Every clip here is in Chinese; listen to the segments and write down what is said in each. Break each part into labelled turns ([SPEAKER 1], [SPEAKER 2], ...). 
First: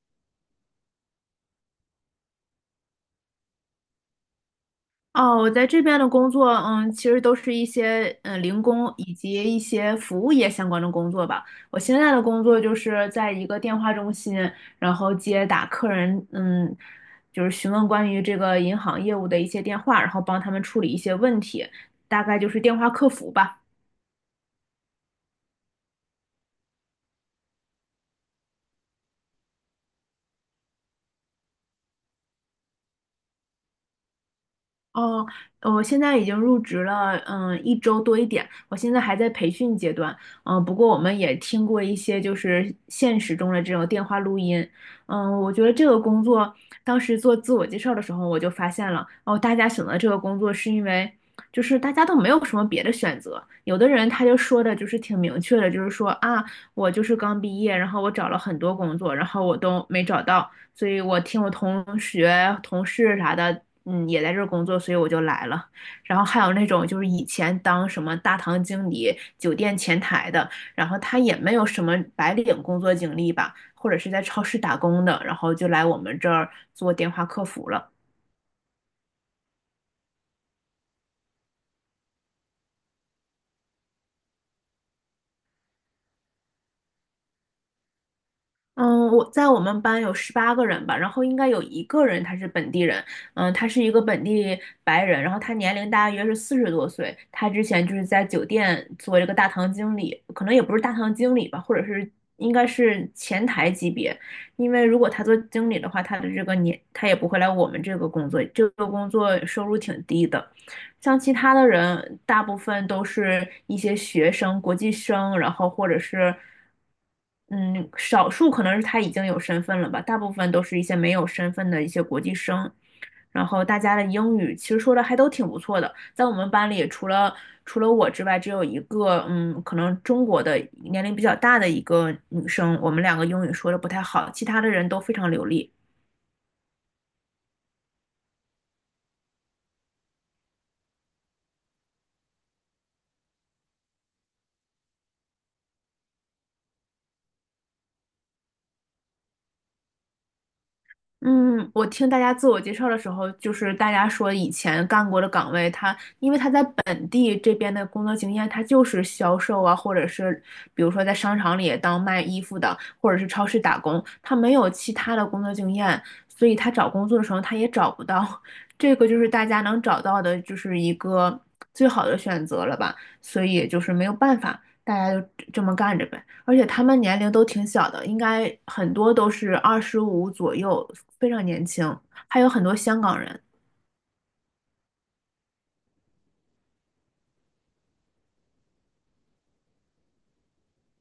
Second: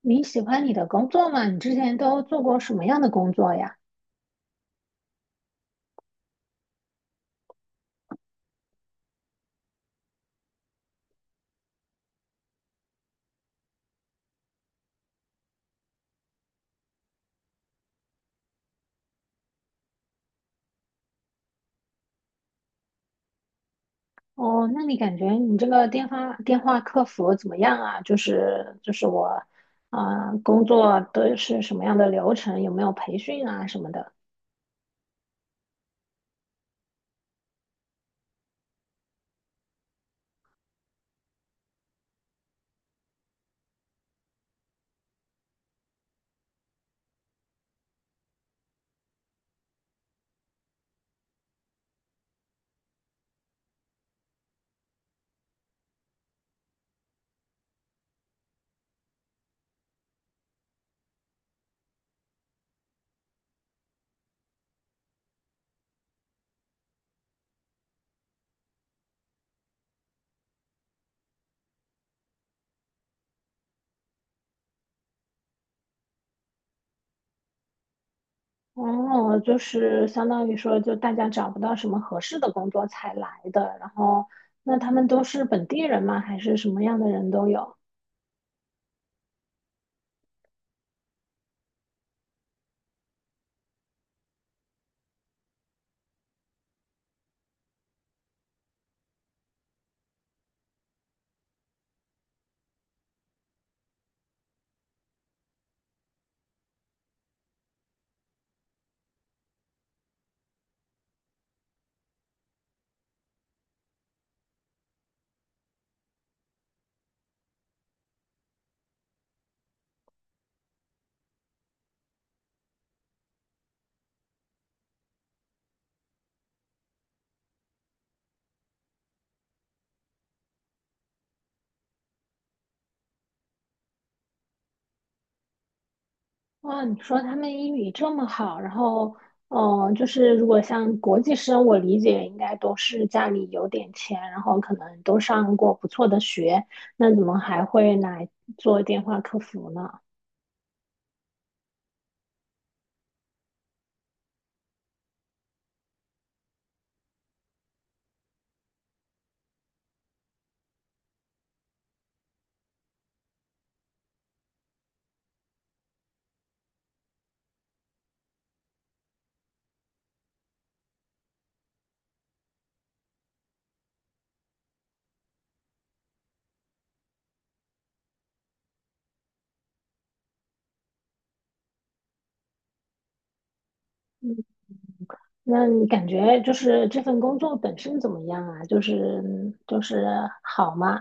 [SPEAKER 1] 你喜欢你的工作吗？你之前都做过什么样的工作呀？
[SPEAKER 2] 哦，我在这边的工作，其实都是一些零工以及一些服务业相关的工作吧。我现在的工作就是在一个电话中心，然后接打客人，就是询问关于这个银行业务的一些电话，然后帮他们处理一些问题，大概就是电话客服吧。
[SPEAKER 1] 哦，那你感觉你这个电话客服怎么样啊？就是就是我，啊、工作都是什么样的流程？有没有培训啊什么的？
[SPEAKER 2] 哦，我现在已经入职了，一周多一点。我现在还在培训阶段，不过我们也听过一些就是现实中的这种电话录音，我觉得这个工作当时做自我介绍的时候，我就发现了，哦，大家选择这个工作是因为就是大家都没有什么别的选择，有的人他就说的就是挺明确的，就是说啊，我就是刚毕业，然后我找了很多工作，然后我都没找到。所以我听我同学、同事啥的，也在这儿工作，所以我就来了。然后还有那种就是以前当什么大堂经理、酒店前台的，然后他也没有什么白领工作经历吧，或者是在超市打工的，然后就来我们这儿做电话客服了。
[SPEAKER 1] 哦，就是相当于说，就大家找不到什么合适的工作才来的，然后那他们都是本地人吗？还是什么样的人都有？
[SPEAKER 2] 嗯，我在我们班有十八个人吧，然后应该有一个人他是本地人，他是一个本地白人，然后他年龄大约是40多岁，他之前就是在酒店做这个大堂经理，可能也不是大堂经理吧，或者是应该是前台级别，因为如果他做经理的话，他的这个年他也不会来我们这个工作，这个工作收入挺低的。像其他的人，大部分都是一些学生、国际生，然后或者是嗯，少数可能是他已经有身份了吧，大部分都是一些没有身份的一些国际生。然后大家的英语其实说的还都挺不错的，在我们班里除了我之外，只有一个可能中国的年龄比较大的一个女生，我们两个英语说的不太好，其他的人都非常流利。
[SPEAKER 1] 哇，你说他们英语这么好，然后，就是如果像国际生，我理解应该都是家里有点钱，然后可能都上过不错的学，那怎么还会来做电话客服呢？
[SPEAKER 2] 嗯，我听大家自我介绍的时候，就是大家说以前干过的岗位，因为他在本地这边的工作经验，他就是销售啊，或者是比如说在商场里当卖衣服的，或者是超市打工，他没有其他的工作经验，所以他找工作的时候他也找不到。这个就是大家能找到的，就是一个最好的选择了吧，所以也就是没有办法，大家就这么干着呗。而且他们年龄都挺小的，应该很多都是25左右，非常年轻，还有很多香港人。
[SPEAKER 1] 那你感觉就是这份工作本身怎么样啊？就是好吗？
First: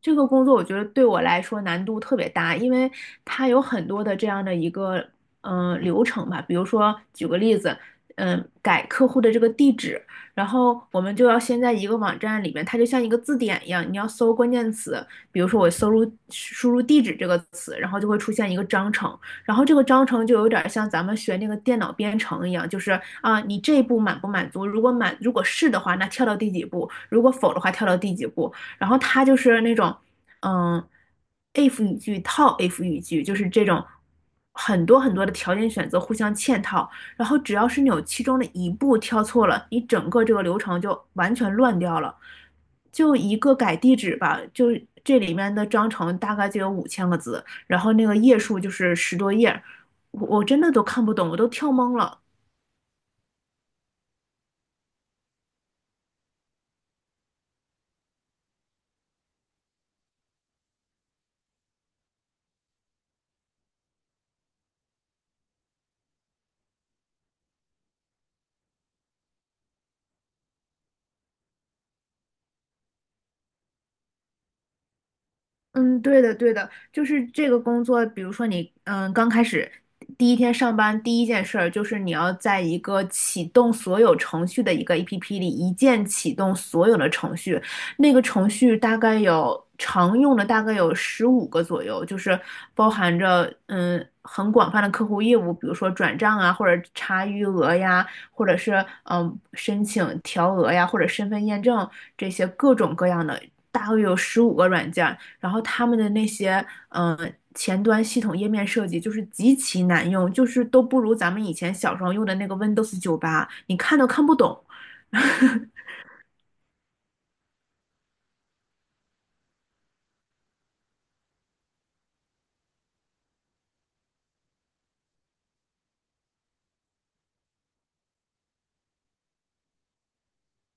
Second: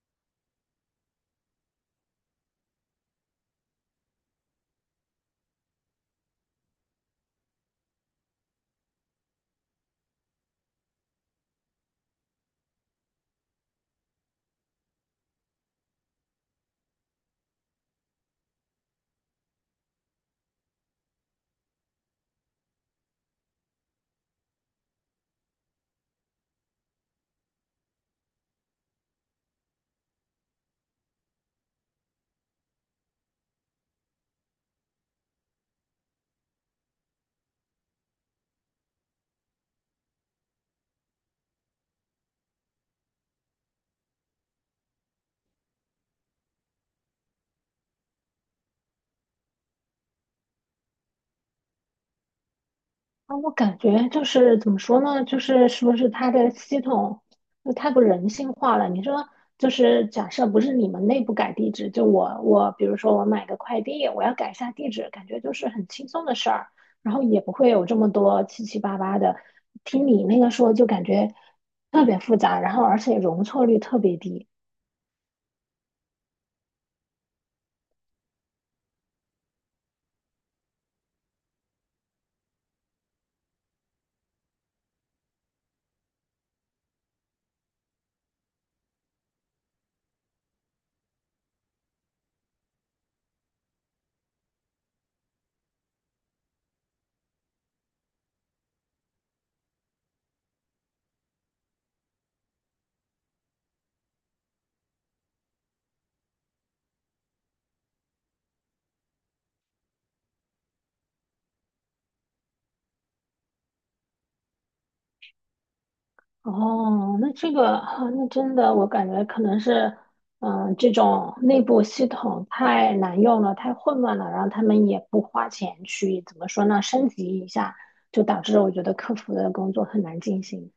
[SPEAKER 2] 这个工作我觉得对我来说难度特别大，因为它有很多的这样的一个流程吧。比如说，举个例子，改客户的这个地址，然后我们就要先在一个网站里面，它就像一个字典一样，你要搜关键词，比如说我输入地址这个词，然后就会出现一个章程，然后这个章程就有点像咱们学那个电脑编程一样，就是啊，你这一步满不满足？如果是的话，那跳到第几步；如果否的话，跳到第几步。然后他就是那种，嗯，if 语句套 if 语句，就是这种很多很多的条件选择互相嵌套，然后只要是你有其中的一步跳错了，你整个这个流程就完全乱掉了。就一个改地址吧，就这里面的章程大概就有五千个字，然后那个页数就是十多页，我真的都看不懂，我都跳懵了。
[SPEAKER 1] 啊，我感觉就是怎么说呢？就是是不是它的系统就太不人性化了？你说，就是假设不是你们内部改地址，就我比如说我买个快递，我要改一下地址，感觉就是很轻松的事儿，然后也不会有这么多七七八八的。听你那个说，就感觉特别复杂，然后而且容错率特别低。
[SPEAKER 2] 嗯，对的，对的，就是这个工作，比如说你，刚开始第一天上班，第一件事儿就是你要在一个启动所有程序的一个 APP 里，一键启动所有的程序。那个程序大概有常用的大概有十五个左右，就是包含着很广泛的客户业务，比如说转账啊，或者查余额呀，或者是申请调额呀，或者身份验证这些各种各样的，大概有十五个软件。然后他们的那些嗯、呃前端系统页面设计就是极其难用，就是都不如咱们以前小时候用的那个 Windows 98，你看都看不懂。
[SPEAKER 1] 哦，那这个啊，那真的，我感觉可能是，嗯，这种内部系统太难用了，太混乱了，然后他们也不花钱去，怎么说呢，升级一下，就导致我觉得客服的工作很难进行。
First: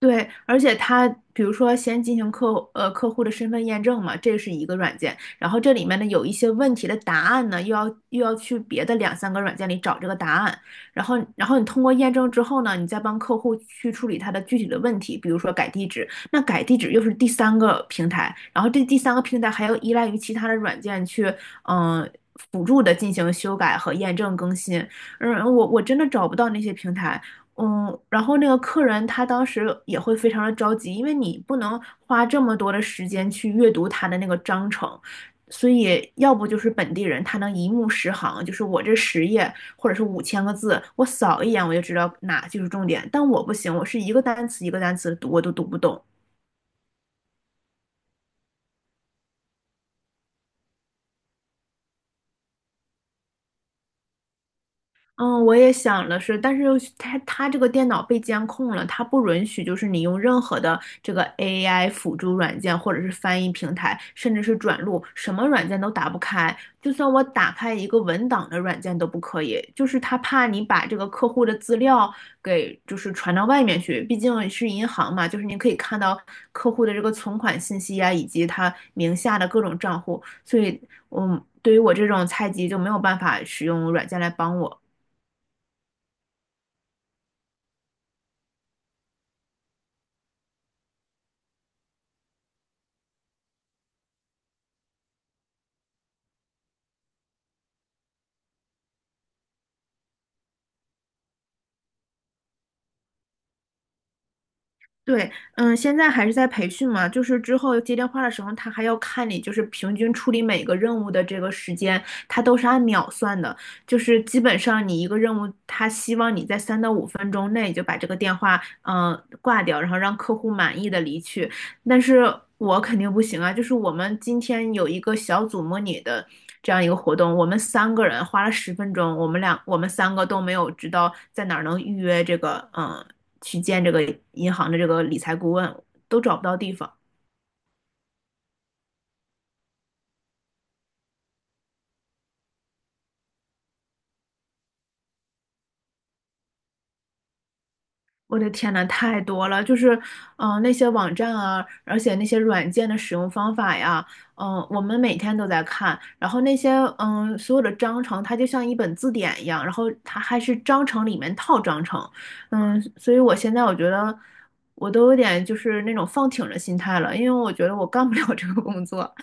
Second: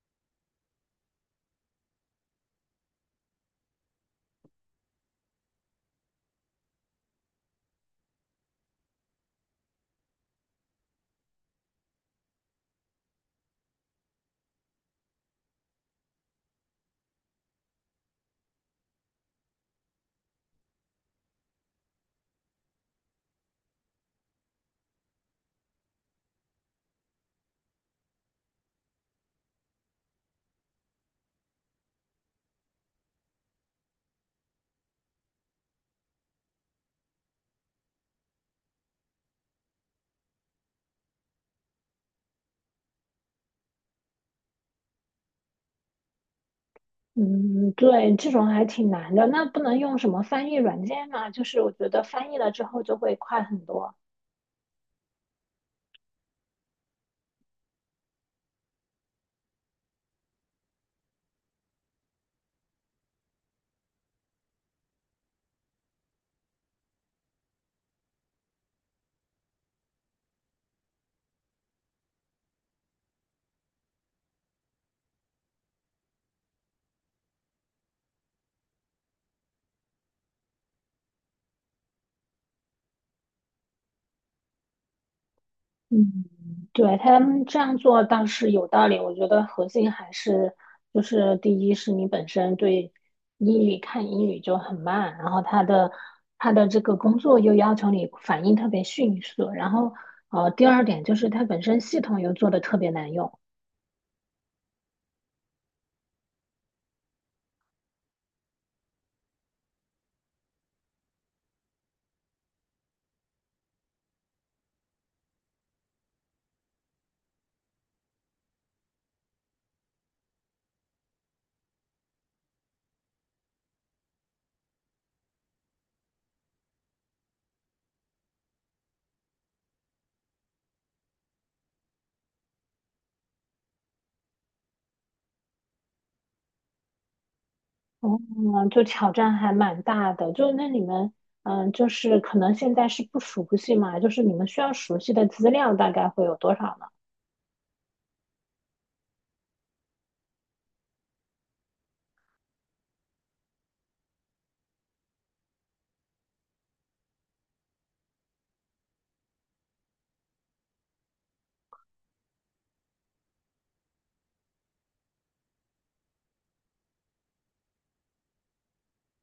[SPEAKER 2] 对，而且它比如说先进行客户的身份验证嘛，这是一个软件，然后这里面呢有一些问题的答案呢，又要去别的两三个软件里找这个答案，然后你通过验证之后呢，你再帮客户去处理他的具体的问题，比如说改地址，那改地址又是第三个平台，然后这第三个平台还要依赖于其他的软件去嗯、呃辅助的进行修改和验证更新，我真的找不到那些平台。然后那个客人他当时也会非常的着急，因为你不能花这么多的时间去阅读他的那个章程，所以要不就是本地人他能一目十行，就是我这十页或者是五千个字，我扫一眼我就知道哪就是重点，但我不行，我是一个单词一个单词地读我都读不懂。
[SPEAKER 1] 嗯，对，这种还挺难的。那不能用什么翻译软件吗？就是我觉得翻译了之后就会快很多。
[SPEAKER 2] 嗯，我也想的是，但是他它它这个电脑被监控了，它不允许就是你用任何的这个 AI 辅助软件或者是翻译平台，甚至是转录，什么软件都打不开。就算我打开一个文档的软件都不可以，就是他怕你把这个客户的资料给就是传到外面去，毕竟是银行嘛，就是你可以看到客户的这个存款信息啊，以及他名下的各种账户，所以，对于我这种菜鸡就没有办法使用软件来帮我。
[SPEAKER 1] 嗯，对，他们这样做倒是有道理。我觉得核心还是就是，第一是你本身对英语看英语就很慢，然后他的这个工作又要求你反应特别迅速，然后第二点就是它本身系统又做的特别难用，
[SPEAKER 2] 对，现在还是在培训嘛，就是之后接电话的时候，他还要看你就是平均处理每个任务的这个时间，他都是按秒算的，就是基本上你一个任务，他希望你在3到5分钟内就把这个电话嗯、呃挂掉，然后让客户满意的离去。但是我肯定不行啊，就是我们今天有一个小组模拟的这样一个活动，我们三个人花了十分钟，我们三个都没有知道在哪儿能预约这个去见这个银行的这个理财顾问，都找不到地方。
[SPEAKER 1] 嗯，就挑战还蛮大的。就那你们嗯，就是可能现在是不熟悉嘛，就是你们需要熟悉的资料大概会有多少呢？
[SPEAKER 2] 我的天呐，太多了，就是，那些网站啊，而且那些软件的使用方法呀，我们每天都在看，然后那些，所有的章程，它就像一本字典一样，然后它还是章程里面套章程，所以我现在我觉得我都有点就是那种放挺的心态了，因为我觉得我干不了这个工作。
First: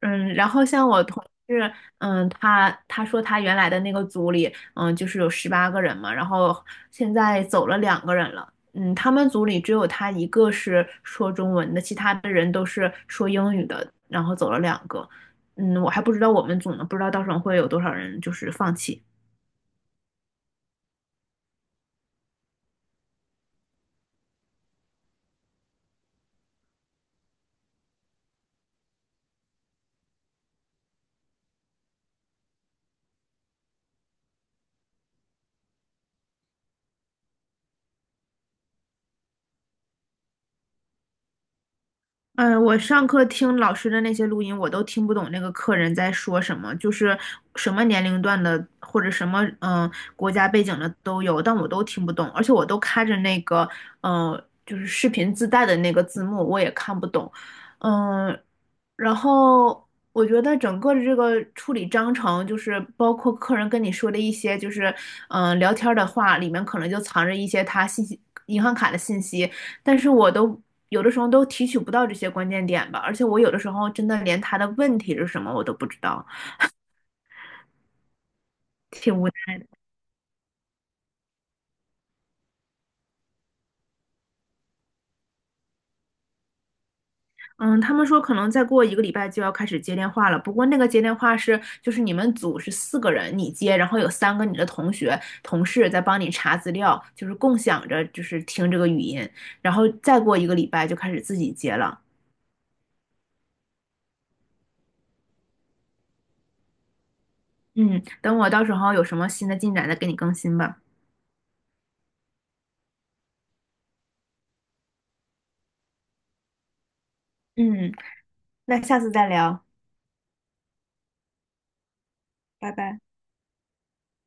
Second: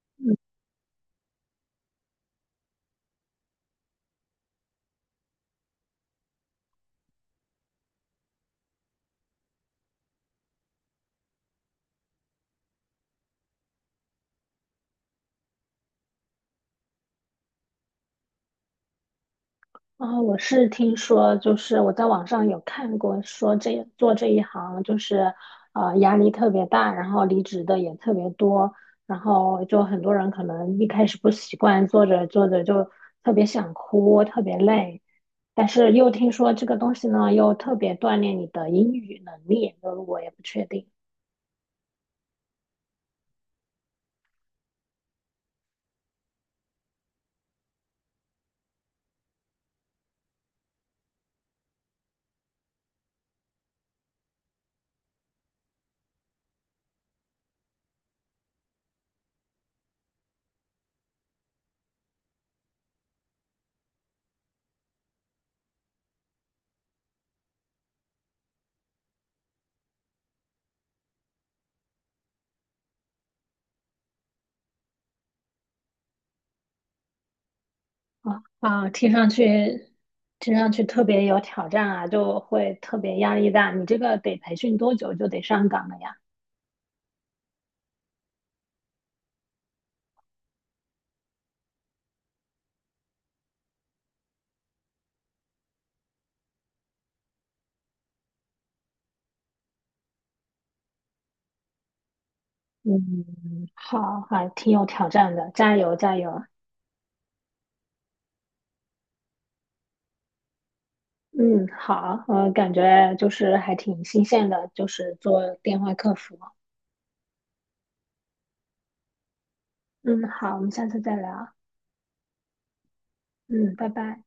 [SPEAKER 2] 然后像我同事，他说他原来的那个组里，就是有十八个人嘛，然后现在走了两个人了，他们组里只有他一个是说中文的，其他的人都是说英语的，然后走了两个，我还不知道我们组呢，不知道到时候会有多少人就是放弃。
[SPEAKER 1] 我是听说，就是我在网上有看过，说这做这一行就是，压力特别大，然后离职的也特别多，然后就很多人可能一开始不习惯，做着做着就特别想哭，特别累，但是又听说这个东西呢，又特别锻炼你的英语能力，就是我也不确定
[SPEAKER 2] 我上课听老师的那些录音，我都听不懂那个客人在说什么，就是什么年龄段的或者什么国家背景的都有，但我都听不懂，而且我都开着那个就是视频自带的那个字幕，我也看不懂。嗯、然后我觉得整个的这个处理章程，就是包括客人跟你说的一些，就是聊天儿的话，里面可能就藏着一些他信息、银行卡的信息，但是我都有的时候都提取不到这些关键点吧，而且我有的时候真的连他的问题是什么我都不知道。
[SPEAKER 1] 啊啊，听上去特别有挑战啊，就会特别压力大。你这个得培训多久就得上岗了呀？
[SPEAKER 2] 嗯，他们说可能再过一个礼拜就要开始接电话了。不过那个接电话是，就是你们组是四个人，你接，然后有三个你的同学、同事在帮你查资料，就是共享着，就是听这个语音。然后再过一个礼拜就开始自己接了。
[SPEAKER 1] 嗯，好，还挺有挑战的，加油加油。
[SPEAKER 2] 嗯，等我到时候有什么新的进展再给你更新吧。
[SPEAKER 1] 嗯，好，我感觉就是还挺新鲜的，就是做电话客服。
[SPEAKER 2] 嗯，那下次再聊，
[SPEAKER 1] 嗯，好，我们下次再聊。
[SPEAKER 2] 拜拜。
[SPEAKER 1] 嗯，拜拜。